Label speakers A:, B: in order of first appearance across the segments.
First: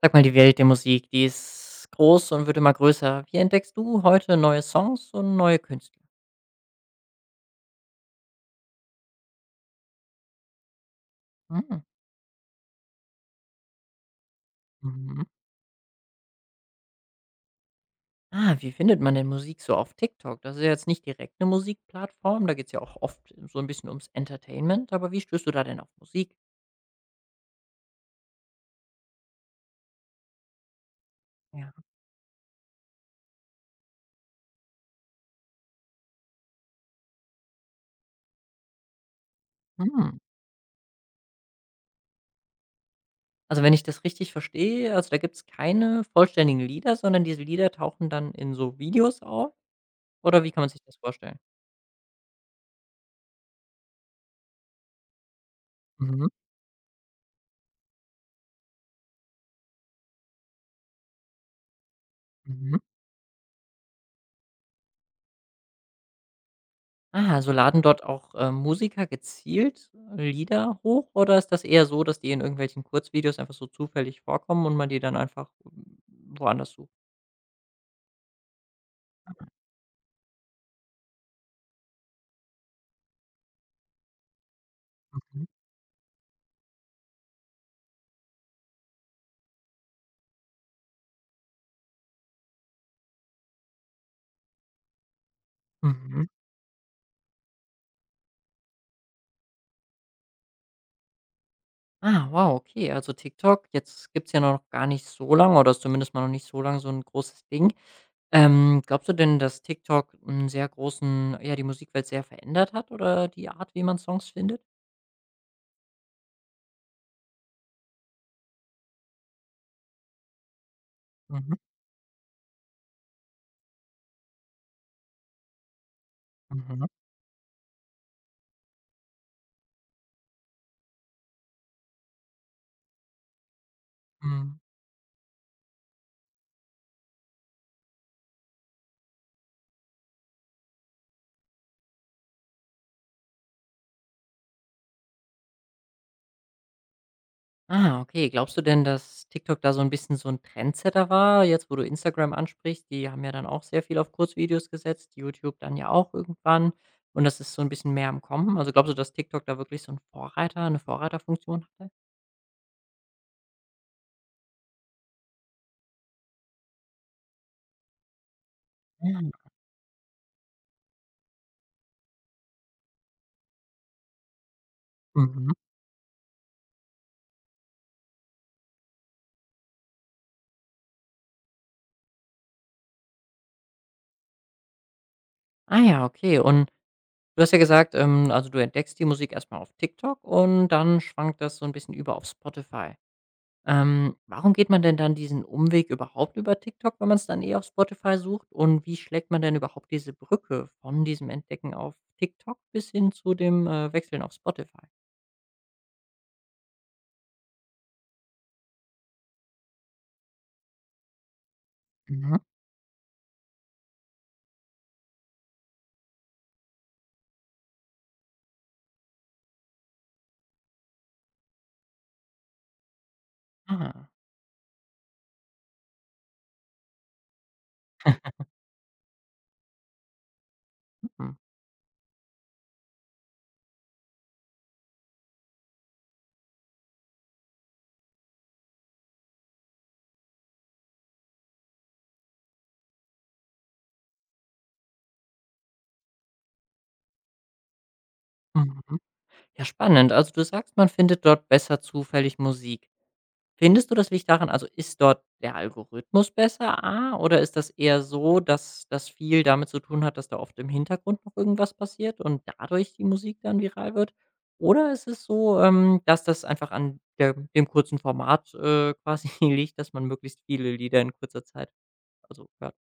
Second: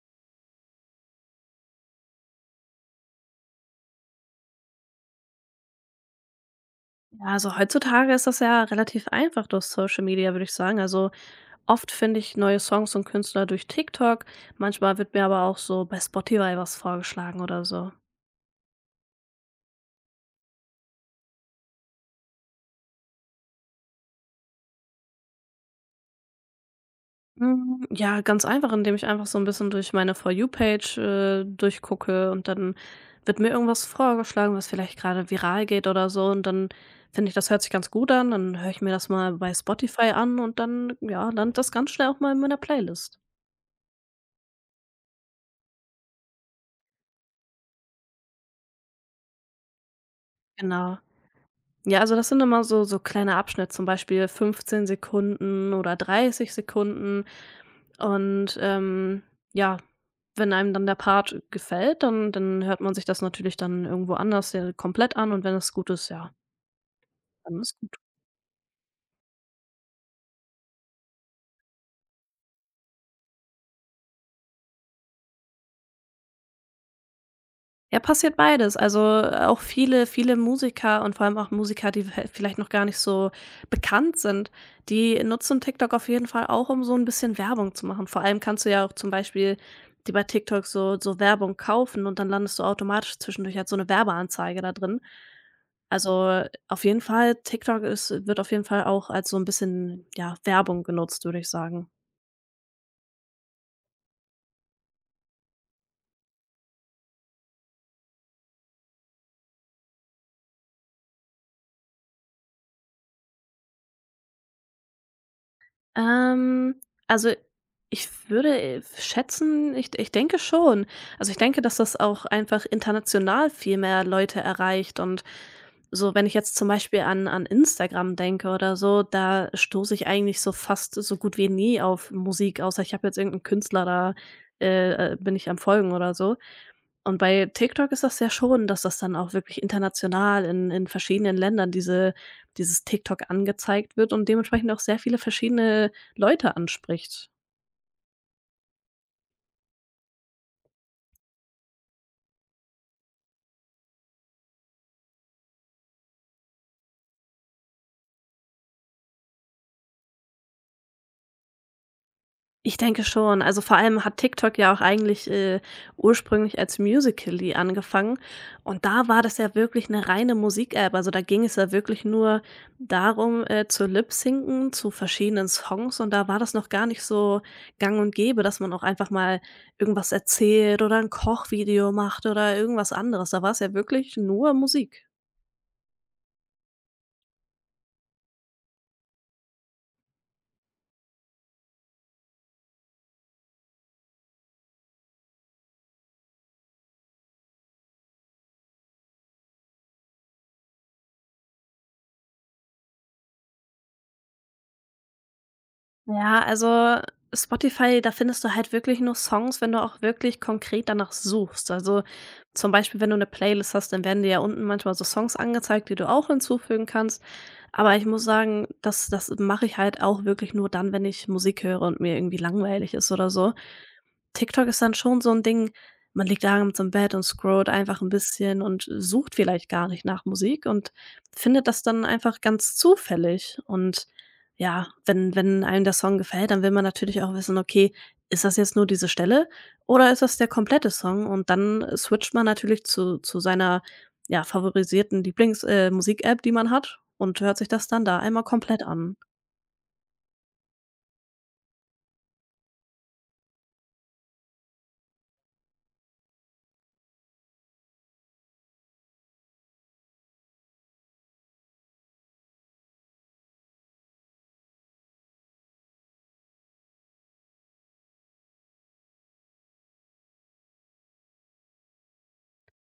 A: Sag mal, die Welt der Musik, die ist groß und wird immer größer. Wie entdeckst du heute neue Songs und neue Künstler?
B: Ja, also heutzutage ist das ja relativ einfach durch Social Media, würde ich sagen. Also
A: Hm.
B: oft finde ich neue Songs und Künstler durch TikTok. Manchmal wird
A: Mhm.
B: mir aber auch so bei Spotify was vorgeschlagen oder so.
A: Ah, wie findet man denn Musik so auf TikTok? Das ist ja jetzt nicht direkt eine Musikplattform, da geht's ja auch oft so ein bisschen ums Entertainment, aber wie stößt du da denn auf Musik?
B: Hm, ja, ganz einfach, indem ich einfach so ein bisschen durch meine For You-Page
A: Ja,
B: durchgucke und dann wird mir irgendwas vorgeschlagen, was vielleicht gerade viral geht oder so. Und dann finde ich, das hört sich ganz gut an. Dann höre ich mir das mal bei Spotify
A: hm.
B: an und dann, ja, landet das ganz schnell auch mal in meiner Playlist.
A: Also, wenn ich das richtig verstehe, also, da gibt's keine vollständigen Lieder, sondern diese Lieder tauchen dann in so Videos auf oder wie kann man sich das
B: Genau.
A: vorstellen?
B: Ja, also das sind immer so kleine Abschnitte, zum Beispiel 15 Sekunden oder
A: Mhm.
B: 30 Sekunden. Und, ja, wenn einem dann der Part gefällt, dann
A: Mhm.
B: hört man sich das natürlich dann irgendwo anders ja komplett an, und wenn es gut ist, ja,
A: Ah, also
B: dann ist.
A: laden dort auch, Musiker gezielt Lieder hoch oder ist das eher so, dass die in irgendwelchen Kurzvideos einfach so zufällig vorkommen und man die dann einfach woanders sucht?
B: Ja, passiert beides. Also, auch viele Musiker und vor allem auch Musiker, die vi vielleicht noch gar nicht so bekannt sind, die
A: Mhm,
B: nutzen TikTok auf jeden Fall auch, um so ein bisschen Werbung zu machen. Vor allem kannst du ja auch zum Beispiel die bei TikTok so Werbung kaufen, und dann landest du automatisch zwischendurch halt so eine Werbeanzeige da drin.
A: mhm.
B: Also, auf jeden Fall TikTok ist wird auf jeden Fall auch als so ein bisschen, ja, Werbung genutzt, würde ich sagen.
A: Ah, wow, okay, also TikTok, jetzt gibt's ja noch gar nicht so lange oder ist zumindest mal noch nicht so lang so ein großes Ding. Glaubst du denn, dass TikTok 'n sehr großen ja, die Musikwelt sehr verändert hat oder die Art, wie man Songs findet?
B: Ähm, also, Ich würde, schätzen, ich denke schon. Also, ich
A: Mhm,
B: denke, dass das auch einfach international viel mehr Leute erreicht, und so, wenn ich jetzt zum
A: mhm,
B: Beispiel an Instagram denke oder so, da stoße ich eigentlich so fast so gut wie nie auf Musik, außer ich habe jetzt irgendeinen Künstler da,
A: mhm.
B: bin ich am Folgen oder so. Und bei TikTok ist das ja schon, dass das dann auch wirklich international in verschiedenen Ländern dieses TikTok angezeigt wird und dementsprechend auch sehr viele verschiedene Leute anspricht.
A: Ah, okay. Glaubst du denn, dass TikTok da so ein bisschen so ein Trendsetter war, jetzt wo du Instagram ansprichst? Die haben ja dann auch sehr viel auf Kurzvideos gesetzt, YouTube dann ja auch irgendwann und das ist so ein bisschen mehr am Kommen. Also, glaubst du, dass TikTok da wirklich so ein Vorreiter eine Vorreiterfunktion hatte?
B: Ich denke schon. Also, vor allem hat TikTok ja auch eigentlich, ursprünglich als Musical.ly angefangen, und da war das
A: Ah,
B: ja wirklich eine reine Musik-App. Also, da ging es ja wirklich nur darum, zu lip-syncen zu verschiedenen
A: mhm.
B: Songs, und da war das noch gar nicht so gang und gäbe, dass man auch einfach mal irgendwas erzählt oder ein Kochvideo macht oder irgendwas anderes. Da war es ja wirklich nur Musik.
A: Ah ja, okay. Und du hast ja gesagt, also, du entdeckst die Musik erstmal auf TikTok und dann schwankt das so ein bisschen über auf Spotify. Warum geht man denn dann diesen Umweg überhaupt über TikTok, wenn man es dann eh auf Spotify sucht? Und wie schlägt man denn überhaupt diese Brücke von diesem Entdecken auf TikTok bis hin zu dem, Wechseln auf Spotify?
B: Ja, also Spotify, da findest du halt wirklich nur Songs, wenn du auch wirklich konkret danach suchst. Also
A: Mhm.
B: zum Beispiel, wenn du eine Playlist hast, dann werden dir ja unten manchmal so Songs angezeigt, die du auch hinzufügen kannst. Aber ich muss sagen, das mache ich halt auch wirklich nur dann, wenn ich Musik höre und mir irgendwie langweilig ist oder so.
A: Ah,
B: TikTok ist dann schon so 'n Ding, man liegt abends im Bett und scrollt einfach 'n bisschen und sucht vielleicht gar nicht nach Musik und
A: mhm,
B: findet das dann einfach ganz zufällig. Und ja, wenn einem der Song gefällt, dann will man natürlich auch wissen: „Okay, ist das jetzt nur diese Stelle oder ist das der komplette Song?“ Und dann switcht man natürlich zu seiner, ja, favorisierten Lieblings Musik-App, die man hat, und hört sich das dann da einmal komplett
A: mhm.
B: an.
A: Ja, spannend. Also, du sagst, man findet dort besser zufällig Musik. Findest du, das liegt daran, also, ist dort der Algorithmus besser, A, oder ist das eher so, dass das viel damit zu tun hat, dass da oft im Hintergrund noch irgendwas passiert und dadurch die Musik dann viral wird? Oder ist es so, dass das einfach an der dem kurzen Format, quasi liegt, dass man möglichst viele Lieder in kurzer Zeit, also, hört?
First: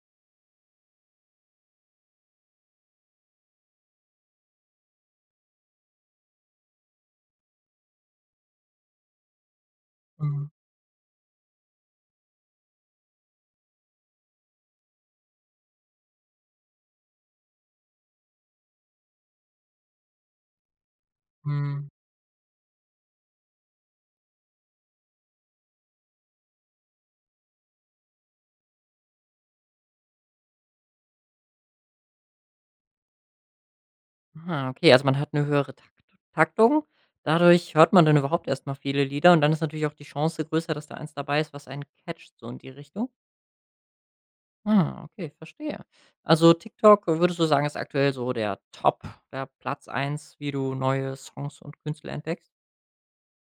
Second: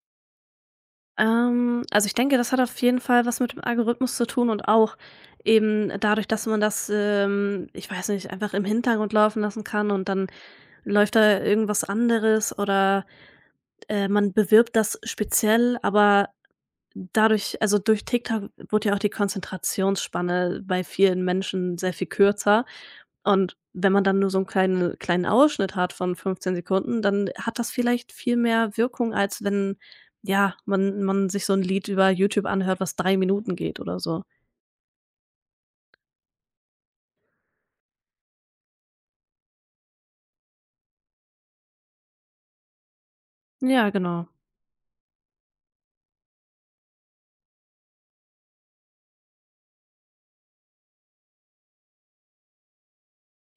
B: Also ich denke, das hat auf jeden Fall was mit dem Algorithmus zu tun und auch eben dadurch, dass man das, ich weiß nicht, einfach im Hintergrund laufen lassen kann, und dann
A: Mhm,
B: läuft da irgendwas anderes, oder, man bewirbt das speziell, aber durch TikTok wurde ja auch die Konzentrationsspanne bei vielen Menschen
A: mhm.
B: sehr viel kürzer. Und wenn man dann nur so einen kleinen Ausschnitt hat von 15 Sekunden, dann hat das vielleicht viel mehr Wirkung, als wenn, ja, man sich so ein Lied über YouTube anhört, was 3 Minuten geht oder so.
A: Ah, okay, also, man hat eine höhere Taktung. Dadurch hört man dann überhaupt erst mal viele Lieder und dann ist natürlich auch die Chance größer, dass da eins dabei ist, was einen catcht, so in die Richtung?
B: Ja, genau.
A: Ah, okay, verstehe. Also TikTok, würdest du sagen, ist aktuell so der der Platz eins, wie du neue Songs und Künstler entdeckst?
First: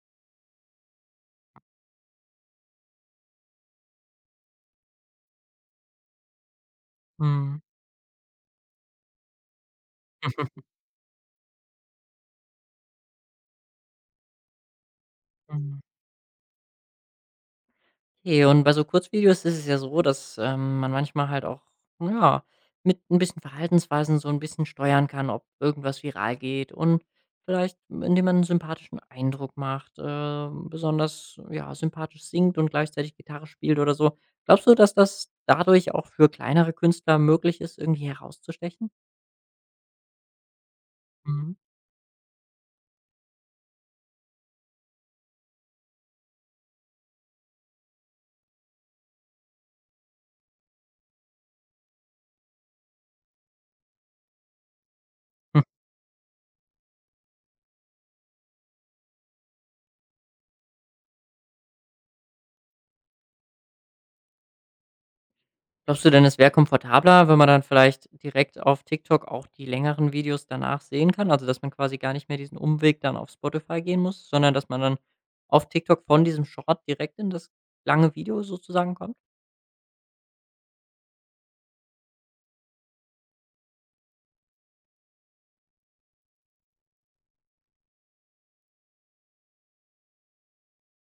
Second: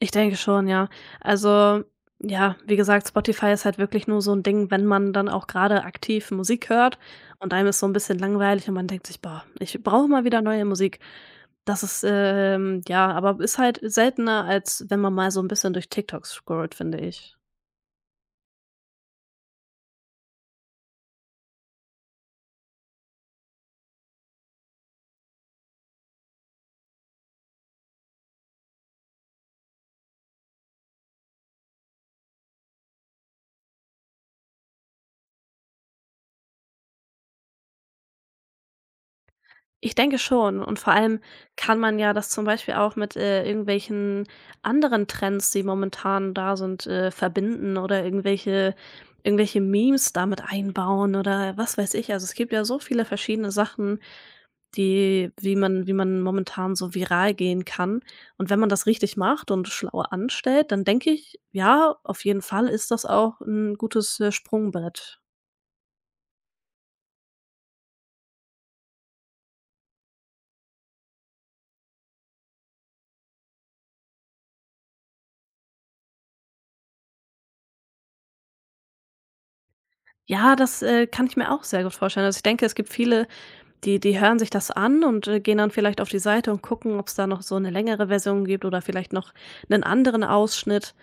B: Ich denke schon, ja. Also, ja, wie gesagt, Spotify ist halt wirklich nur so ein Ding, wenn man dann auch gerade aktiv Musik hört und
A: Mhm.
B: einem ist so ein bisschen langweilig und man denkt sich: „Boah, ich brauche mal wieder neue Musik.“ Das ist, ja, aber ist halt seltener, als wenn man mal so ein bisschen durch TikTok scrollt, finde ich.
A: Okay, und bei so Kurzvideos ist es ja so, dass, man manchmal halt auch, ja, mit ein bisschen Verhaltensweisen so ein bisschen steuern kann, ob irgendwas viral geht und vielleicht, indem man einen sympathischen Eindruck macht, besonders, ja, sympathisch singt und gleichzeitig Gitarre spielt oder so. Glaubst du, dass das dadurch auch für kleinere Künstler möglich ist, irgendwie herauszustechen?
B: Ich denke schon, und vor allem
A: Mhm.
B: kann man ja das zum Beispiel auch mit, irgendwelchen anderen Trends, die momentan da sind, verbinden oder irgendwelche Memes damit einbauen, oder was weiß ich. Also, es gibt ja so viele verschiedene Sachen, die wie man momentan so viral gehen kann. Und wenn man das richtig macht und schlau anstellt, dann denke ich, ja, auf jeden Fall ist das auch ein gutes, Sprungbrett.
A: Glaubst du denn, es wäre komfortabler, wenn man dann vielleicht direkt auf TikTok auch die längeren Videos danach sehen kann? Also, dass man quasi gar nicht mehr diesen Umweg dann auf Spotify gehen muss, sondern dass man dann auf TikTok von diesem Short direkt in das lange Video sozusagen kommt?
B: Ja, das, kann ich mir auch sehr gut vorstellen. Also, ich denke, es gibt viele. Die hören sich das an und, gehen dann vielleicht auf die Seite und gucken, ob es da noch so eine längere Version gibt oder vielleicht noch einen anderen Ausschnitt.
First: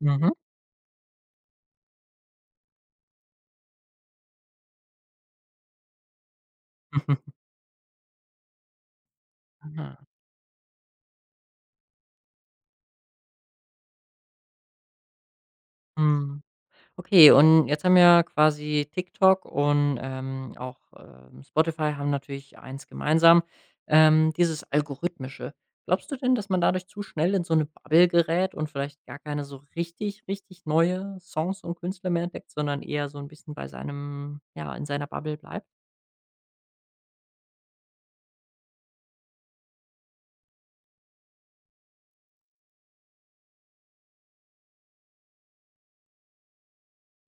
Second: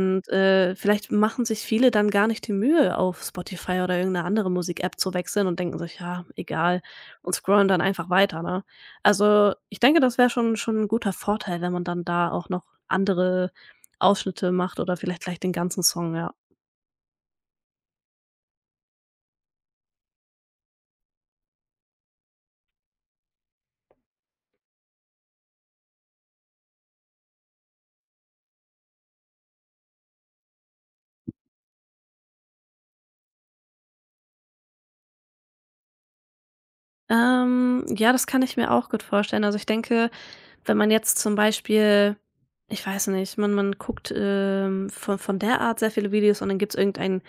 A: Mhm.
B: vielleicht machen sich viele dann gar nicht die Mühe, auf Spotify oder irgendeine andere Musik-App zu wechseln und denken sich: „Ja, egal“, und scrollen dann einfach weiter, ne? Also, ich
A: Aha.
B: denke, das wäre schon ein guter Vorteil, wenn man dann da auch noch andere Ausschnitte macht oder vielleicht gleich den ganzen Song, ja.
A: Mhm. Okay, und jetzt haben ja quasi TikTok und, auch, Spotify haben natürlich eins gemeinsam, dieses Algorithmische. Glaubst du denn, dass man dadurch zu schnell in so eine Bubble gerät und vielleicht gar keine so richtig, richtig neue Songs und Künstler mehr entdeckt, sondern eher so ein bisschen bei seinem, ja, in seiner Bubble bleibt?
B: Ja, das kann ich mir auch gut vorstellen. Also, ich denke Wenn man jetzt zum Beispiel, ich weiß nicht, man guckt, von der Art sehr viele Videos, und dann gibt's irgendeinen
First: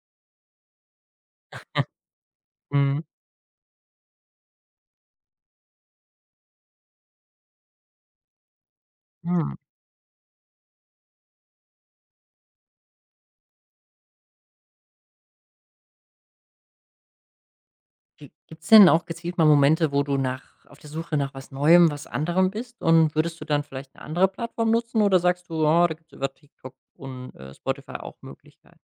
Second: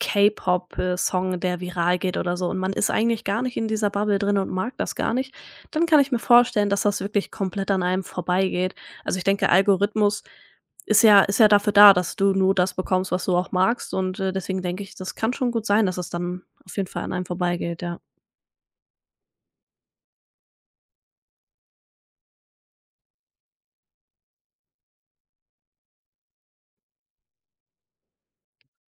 B: K-Pop, Song, der viral geht oder so, und man ist
A: Mhm.
B: eigentlich gar nicht in dieser Bubble drin und mag das gar nicht, dann kann ich mir vorstellen, dass das wirklich komplett an einem vorbeigeht. Also, ich denke,
A: Hm.
B: Algorithmus ist ja dafür da, dass du nur das bekommst, was du auch magst, und, deswegen denke ich, das kann schon gut sein, dass es dann auf jeden Fall an einem vorbeigeht, ja.
A: Gi Gibt's denn auch gezielt mal Momente, wo du nach auf der Suche nach was Neuem, was anderem bist? Und würdest du dann vielleicht eine andere Plattform nutzen oder sagst du: „Ah, da gibt's über TikTok und, Spotify auch Möglichkeiten?“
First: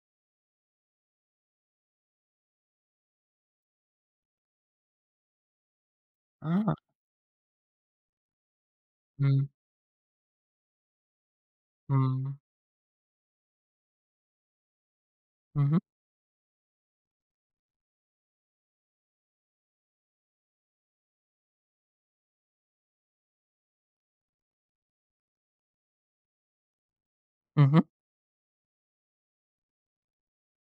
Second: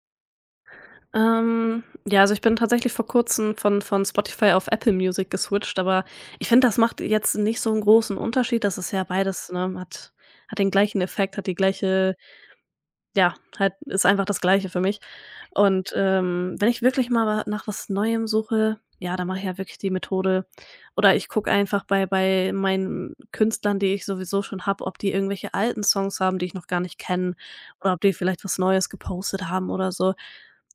B: Ja, also ich bin tatsächlich vor Kurzem von Spotify auf Apple Music geswitcht, aber ich finde,
A: Ah.
B: das macht jetzt nicht so einen großen Unterschied. Das ist ja
A: Mhm,
B: beides, ne, hat den gleichen Effekt, hat die gleiche,
A: mhm,
B: ja, halt ist einfach das Gleiche für mich.
A: mhm,
B: Und, wenn ich wirklich mal wa nach was Neuem suche, ja, dann mache ich ja wirklich die Methode oder ich gucke einfach bei meinen Künstlern, die ich sowieso schon habe, ob die irgendwelche alten Songs haben, die ich noch gar nicht kenne,
A: mhm.
B: oder ob die vielleicht was Neues gepostet haben oder so.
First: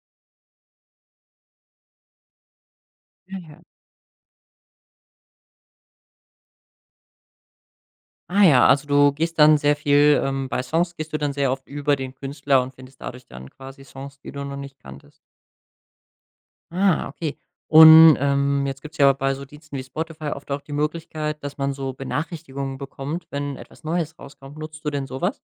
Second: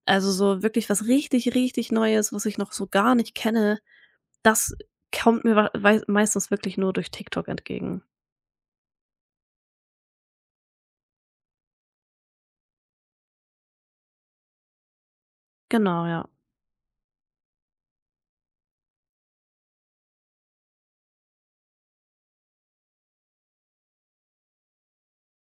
B: Also, so wirklich was richtig, richtig Neues, was ich noch so gar nicht
A: Ja, ja.
B: kenne, das kommt mir wa wei meistens wirklich nur durch TikTok entgegen.
A: Ah ja, also du gehst dann sehr viel, bei Songs gehst du dann sehr oft über den Künstler und findest dadurch dann quasi Songs, die du noch nicht kanntest.
B: Genau, ja.
A: Ah, okay. Und, jetzt gibt es ja bei so Diensten wie Spotify oft auch die Möglichkeit, dass man so Benachrichtigungen bekommt, wenn etwas Neues rauskommt. Nutzt du denn sowas?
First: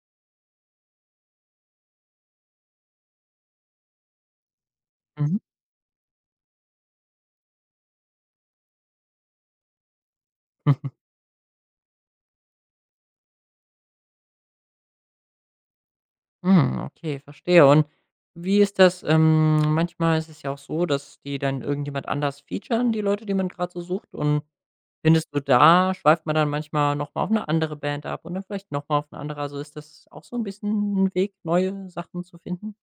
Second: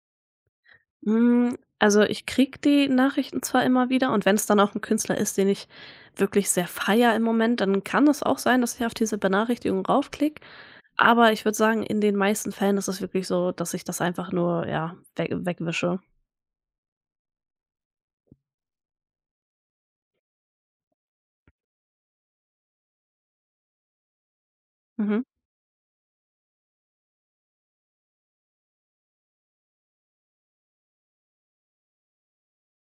B: Hm, also ich kriege die Nachrichten zwar immer wieder, und wenn es dann auch ein Künstler
A: Mhm.
B: ist, den ich wirklich sehr feier im Moment, dann kann es auch sein, dass ich auf diese Benachrichtigung raufklicke. Aber ich würde sagen, in den meisten Fällen ist es wirklich so, dass ich das einfach nur, ja, wegwische.
A: Hm, okay, verstehe. Und wie ist das, manchmal ist es ja auch so, dass die dann irgendjemand anders featuren, die Leute, die man gerade so sucht. Und
B: Mhm.
A: findest du, da schweift man dann manchmal noch mal auf eine andere Band ab und dann vielleicht noch mal auf eine andere. Also, ist das auch so ein bisschen ein Weg, neue Sachen zu finden?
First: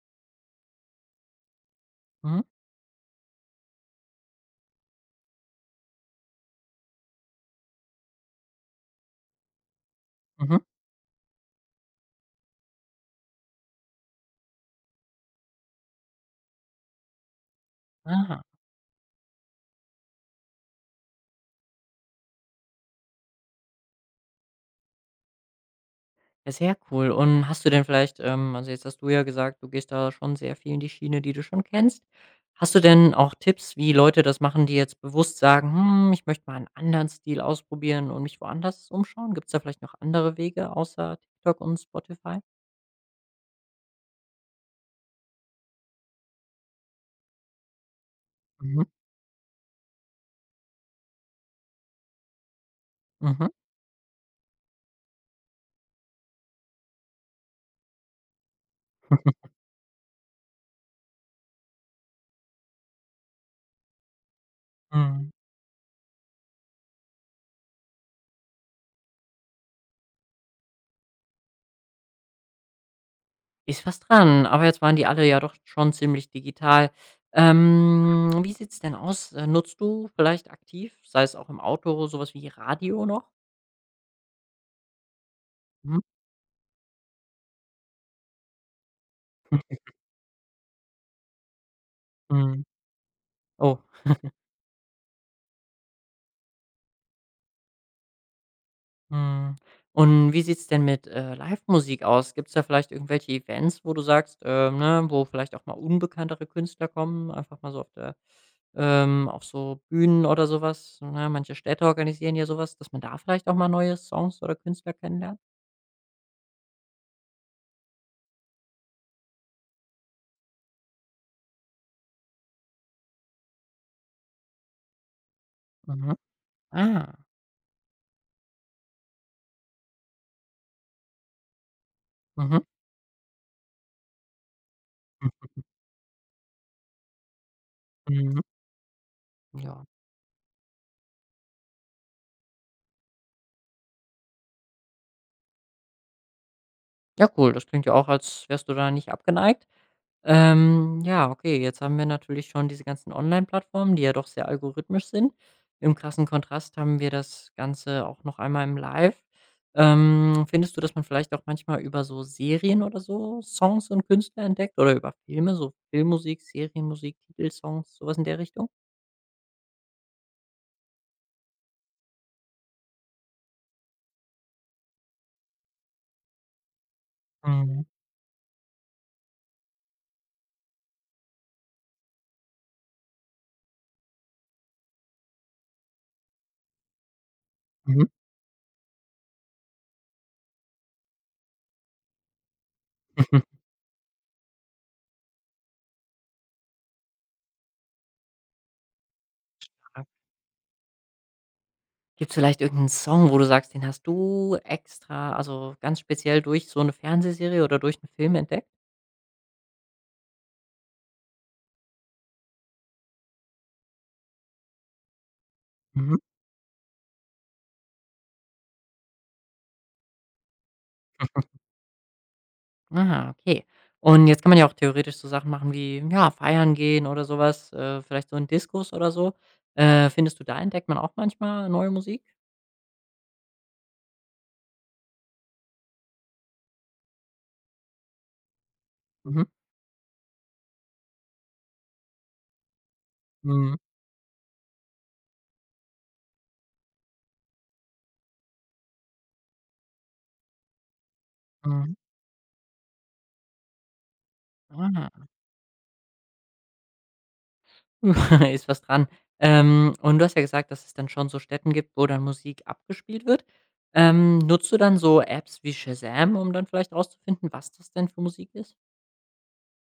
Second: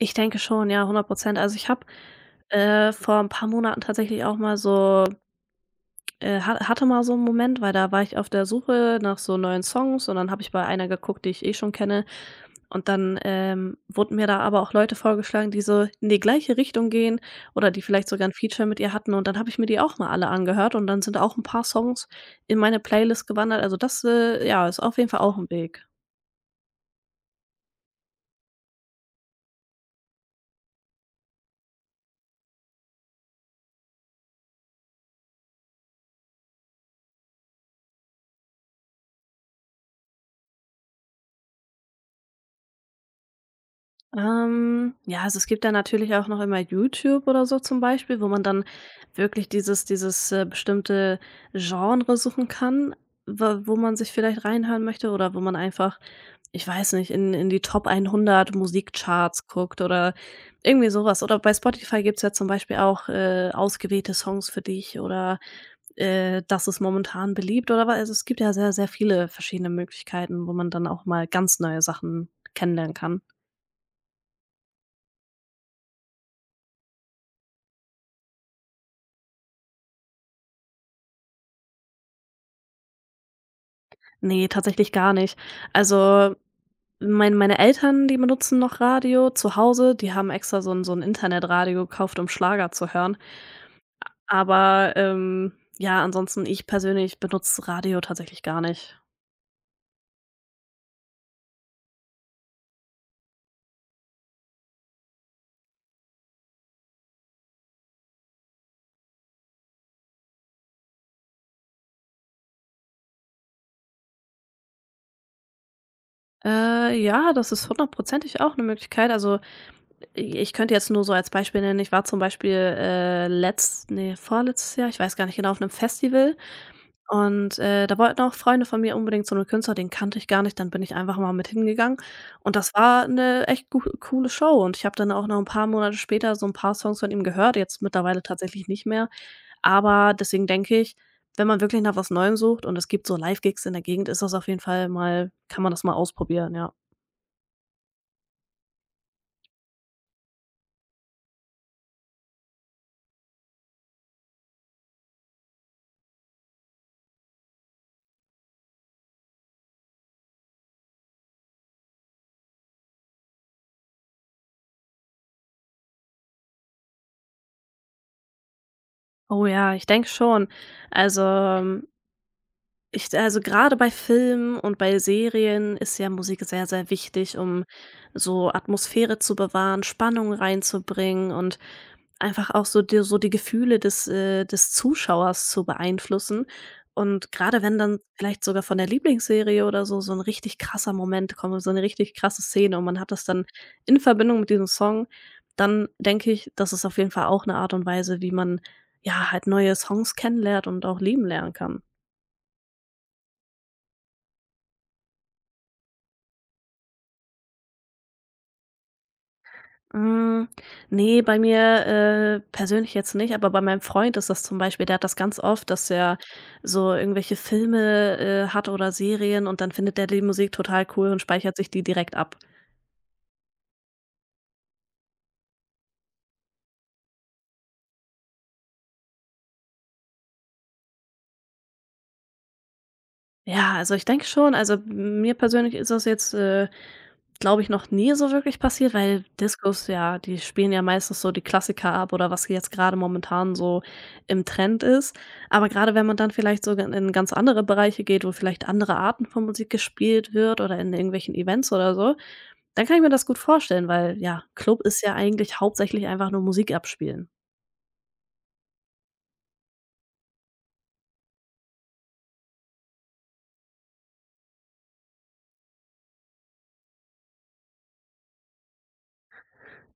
B: Ich denke schon, ja, 100%. Also, ich habe,
A: Mhm,
B: vor ein paar Monaten tatsächlich auch mal so ha hatte mal so einen Moment, weil da war ich auf der Suche nach so neuen Songs, und dann habe ich
A: mhm.
B: bei einer geguckt, die ich eh schon kenne. Und dann, wurden mir da aber auch Leute vorgeschlagen, die so in die gleiche Richtung gehen oder die vielleicht sogar ein
A: Ah.
B: Feature mit ihr hatten, und dann habe ich mir die auch mal alle angehört, und dann sind auch ein paar Songs in meine Playlist gewandert. Also, das, ja, ist auf jeden Fall auch ein Weg.
A: Ja, sehr cool. Und hast du denn vielleicht, also, jetzt hast du ja gesagt, du gehst da schon sehr viel in die Schiene, die du schon kennst. Hast du denn auch Tipps, wie Leute das machen, die jetzt bewusst sagen: „Hm, ich möchte mal einen anderen Stil ausprobieren und mich woanders umschauen?“ Gibt es da vielleicht noch andere Wege außer TikTok und Spotify?
B: Ja, also es gibt ja natürlich auch noch immer YouTube oder so zum Beispiel, wo man dann
A: Mhm,
B: wirklich dieses, bestimmte Genre suchen kann,
A: mhm,
B: wa wo man sich vielleicht reinhören möchte, oder wo man einfach, ich weiß nicht, in die Top 100 Musikcharts guckt oder irgendwie sowas. Oder bei Spotify gibt's ja zum Beispiel auch, ausgewählte Songs für dich,
A: mhm.
B: oder, das ist momentan beliebt oder was. Also es gibt ja sehr, sehr viele verschiedene Möglichkeiten, wo man dann auch mal ganz neue Sachen kennenlernen kann.
A: Ist was dran, aber jetzt waren die alle ja doch schon ziemlich digital. Wie sieht's denn aus? Nutzt du vielleicht aktiv, sei es auch im Auto, sowas wie Radio noch?
B: Ne, tatsächlich gar nicht.
A: Mhm.
B: Also, meine Eltern, die benutzen noch Radio zu Hause. Die haben extra so ein Internetradio gekauft, um
A: Mhm.
B: Schlager zu hören.
A: Oh.
B: Aber, ja, ansonsten ich persönlich benutze Radio tatsächlich gar nicht.
A: Mhm. Und wie sieht's denn mit, Musik aus? Gibt's da vielleicht irgendwelche Events, wo du sagst, ne, wo vielleicht auch mal unbekanntere Künstler kommen, einfach mal so auf der, auf so Bühnen oder sowas, ne? Manche Städte organisieren ja sowas, dass man da vielleicht auch mal neue Songs oder Künstler kennenlernt?
B: Ja, das ist hundertprozentig auch eine Möglichkeit. Also, ich könnte jetzt nur so als Beispiel nennen, ich war zum Beispiel, letzt ne, vorletztes Jahr, ich weiß gar nicht genau, auf einem
A: Mhm.
B: Festival.
A: Ah.
B: Und, da wollten auch Freunde von mir unbedingt so 'ne Künstler, den kannte ich gar nicht, dann bin ich einfach mal mit hingegangen, und
A: Mhm.
B: das war eine echt gu coole Show, und ich habe dann auch noch ein
A: Mhm.
B: paar Monate später so ein paar Songs von ihm gehört, jetzt mittlerweile
A: Mhm.
B: tatsächlich nicht mehr.
A: Ja.
B: Aber deswegen denke ich, wenn man wirklich nach was Neuem sucht und es gibt so Live-Gigs in der Gegend, ist das auf jeden Fall mal kann man das mal ausprobieren, ja.
A: Ja, cool. Das klingt ja auch, als wärst du da nicht abgeneigt. Ja, okay, jetzt haben wir natürlich schon diese ganzen Online-Plattformen, die ja doch sehr algorithmisch sind. Im krassen Kontrast haben wir das Ganze auch noch einmal im Live. Findest du, dass man vielleicht auch manchmal über so Serien oder so Songs und Künstler entdeckt oder über Filme, so Filmmusik, Serienmusik, Titelsongs, sowas in der Richtung?
B: Oh ja, ich denke schon. Also, ähm also, gerade bei Filmen und bei Serien ist ja Musik sehr, sehr wichtig, um
A: Mhm.
B: so Atmosphäre zu bewahren, Spannung reinzubringen und einfach auch so dir so die Gefühle des Zuschauers zu beeinflussen. Und gerade wenn dann
A: Mhm.
B: vielleicht sogar von der Lieblingsserie oder so so ein richtig krasser Moment kommt, so eine richtig krasse Szene und man hat das dann in Verbindung mit diesem Song, dann denke ich, das ist auf jeden Fall auch eine Art und Weise, wie man, ja, halt neue Songs kennenlernt und auch lieben lernen kann.
A: Gibt es vielleicht irgendeinen Song, wo du sagst, den hast du extra, also ganz speziell durch so eine Fernsehserie oder durch einen Film entdeckt?
B: Hm, ne, bei mir, persönlich jetzt nicht, aber bei meinem Freund ist das zum Beispiel, der hat das ganz oft, dass
A: Mhm.
B: er so irgendwelche Filme, hat oder Serien, und dann findet der die Musik total cool und speichert sich die direkt ab.
A: Aha, okay. Und jetzt kann man ja auch theoretisch so Sachen machen wie, ja, feiern gehen oder sowas. Vielleicht so in Discos oder so. Findest du, da entdeckt man auch manchmal neue Musik?
B: Ja, also ich denke schon, also, mir persönlich ist das jetzt, glaube ich, noch nie so wirklich passiert, weil
A: Mhm.
B: Discos, ja, die spielen ja meistens so die Klassiker ab oder was jetzt gerade momentan
A: Mhm.
B: so im Trend ist. Aber gerade wenn man dann vielleicht sogar in ganz andere Bereiche geht, wo vielleicht andere Arten von Musik gespielt wird oder in irgendwelchen Events
A: Mhm.
B: oder so, dann kann ich mir das gut vorstellen, weil ja, Club ist
A: Ah.
B: ja eigentlich hauptsächlich einfach nur Musik abspielen.
A: Ist was dran. Und du hast ja gesagt, dass es dann schon so Städten gibt, wo dann Musik abgespielt wird. Nutzt du dann so Apps wie Shazam, um dann vielleicht rauszufinden, was das denn für Musik ist?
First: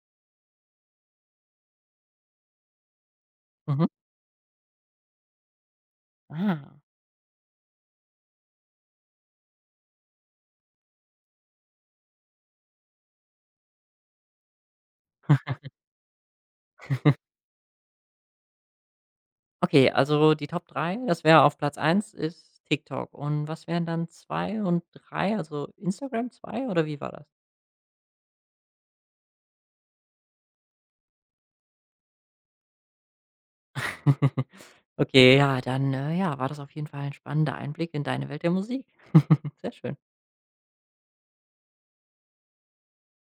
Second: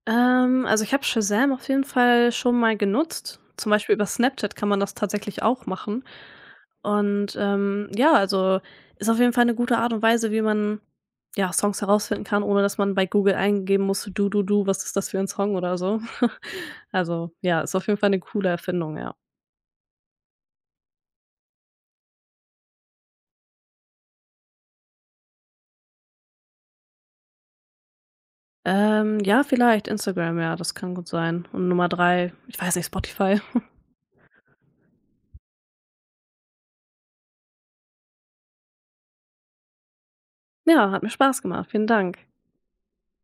B: Also, ich habe Shazam auf jeden Fall schon mal genutzt. Zum
A: Mhm.
B: Beispiel über Snapchat kann man das tatsächlich auch machen.
A: Ah.
B: Und, ja, also, ist auf jeden Fall eine gute Art und Weise, wie man, ja, Songs herausfinden kann, ohne dass man bei Google eingeben muss: „Du, du, was ist das für ein Song?“ oder so. Also, ja, ist auf jeden Fall eine coole Erfindung, ja.
A: Okay, also die Top 3, das wäre auf Platz eins ist TikTok. Und was wären dann 2 und 3? Also Instagram 2 oder wie war das?
B: Ja, vielleicht Instagram, ja, das kann gut sein. Und Nummer 3, ich weiß nicht, Spotify.
A: Okay, ja, dann, ja, war das auf jeden Fall ein spannender Einblick in deine Welt der Musik. Sehr schön.
B: Ja, hat mir Spaß gemacht. Vielen Dank.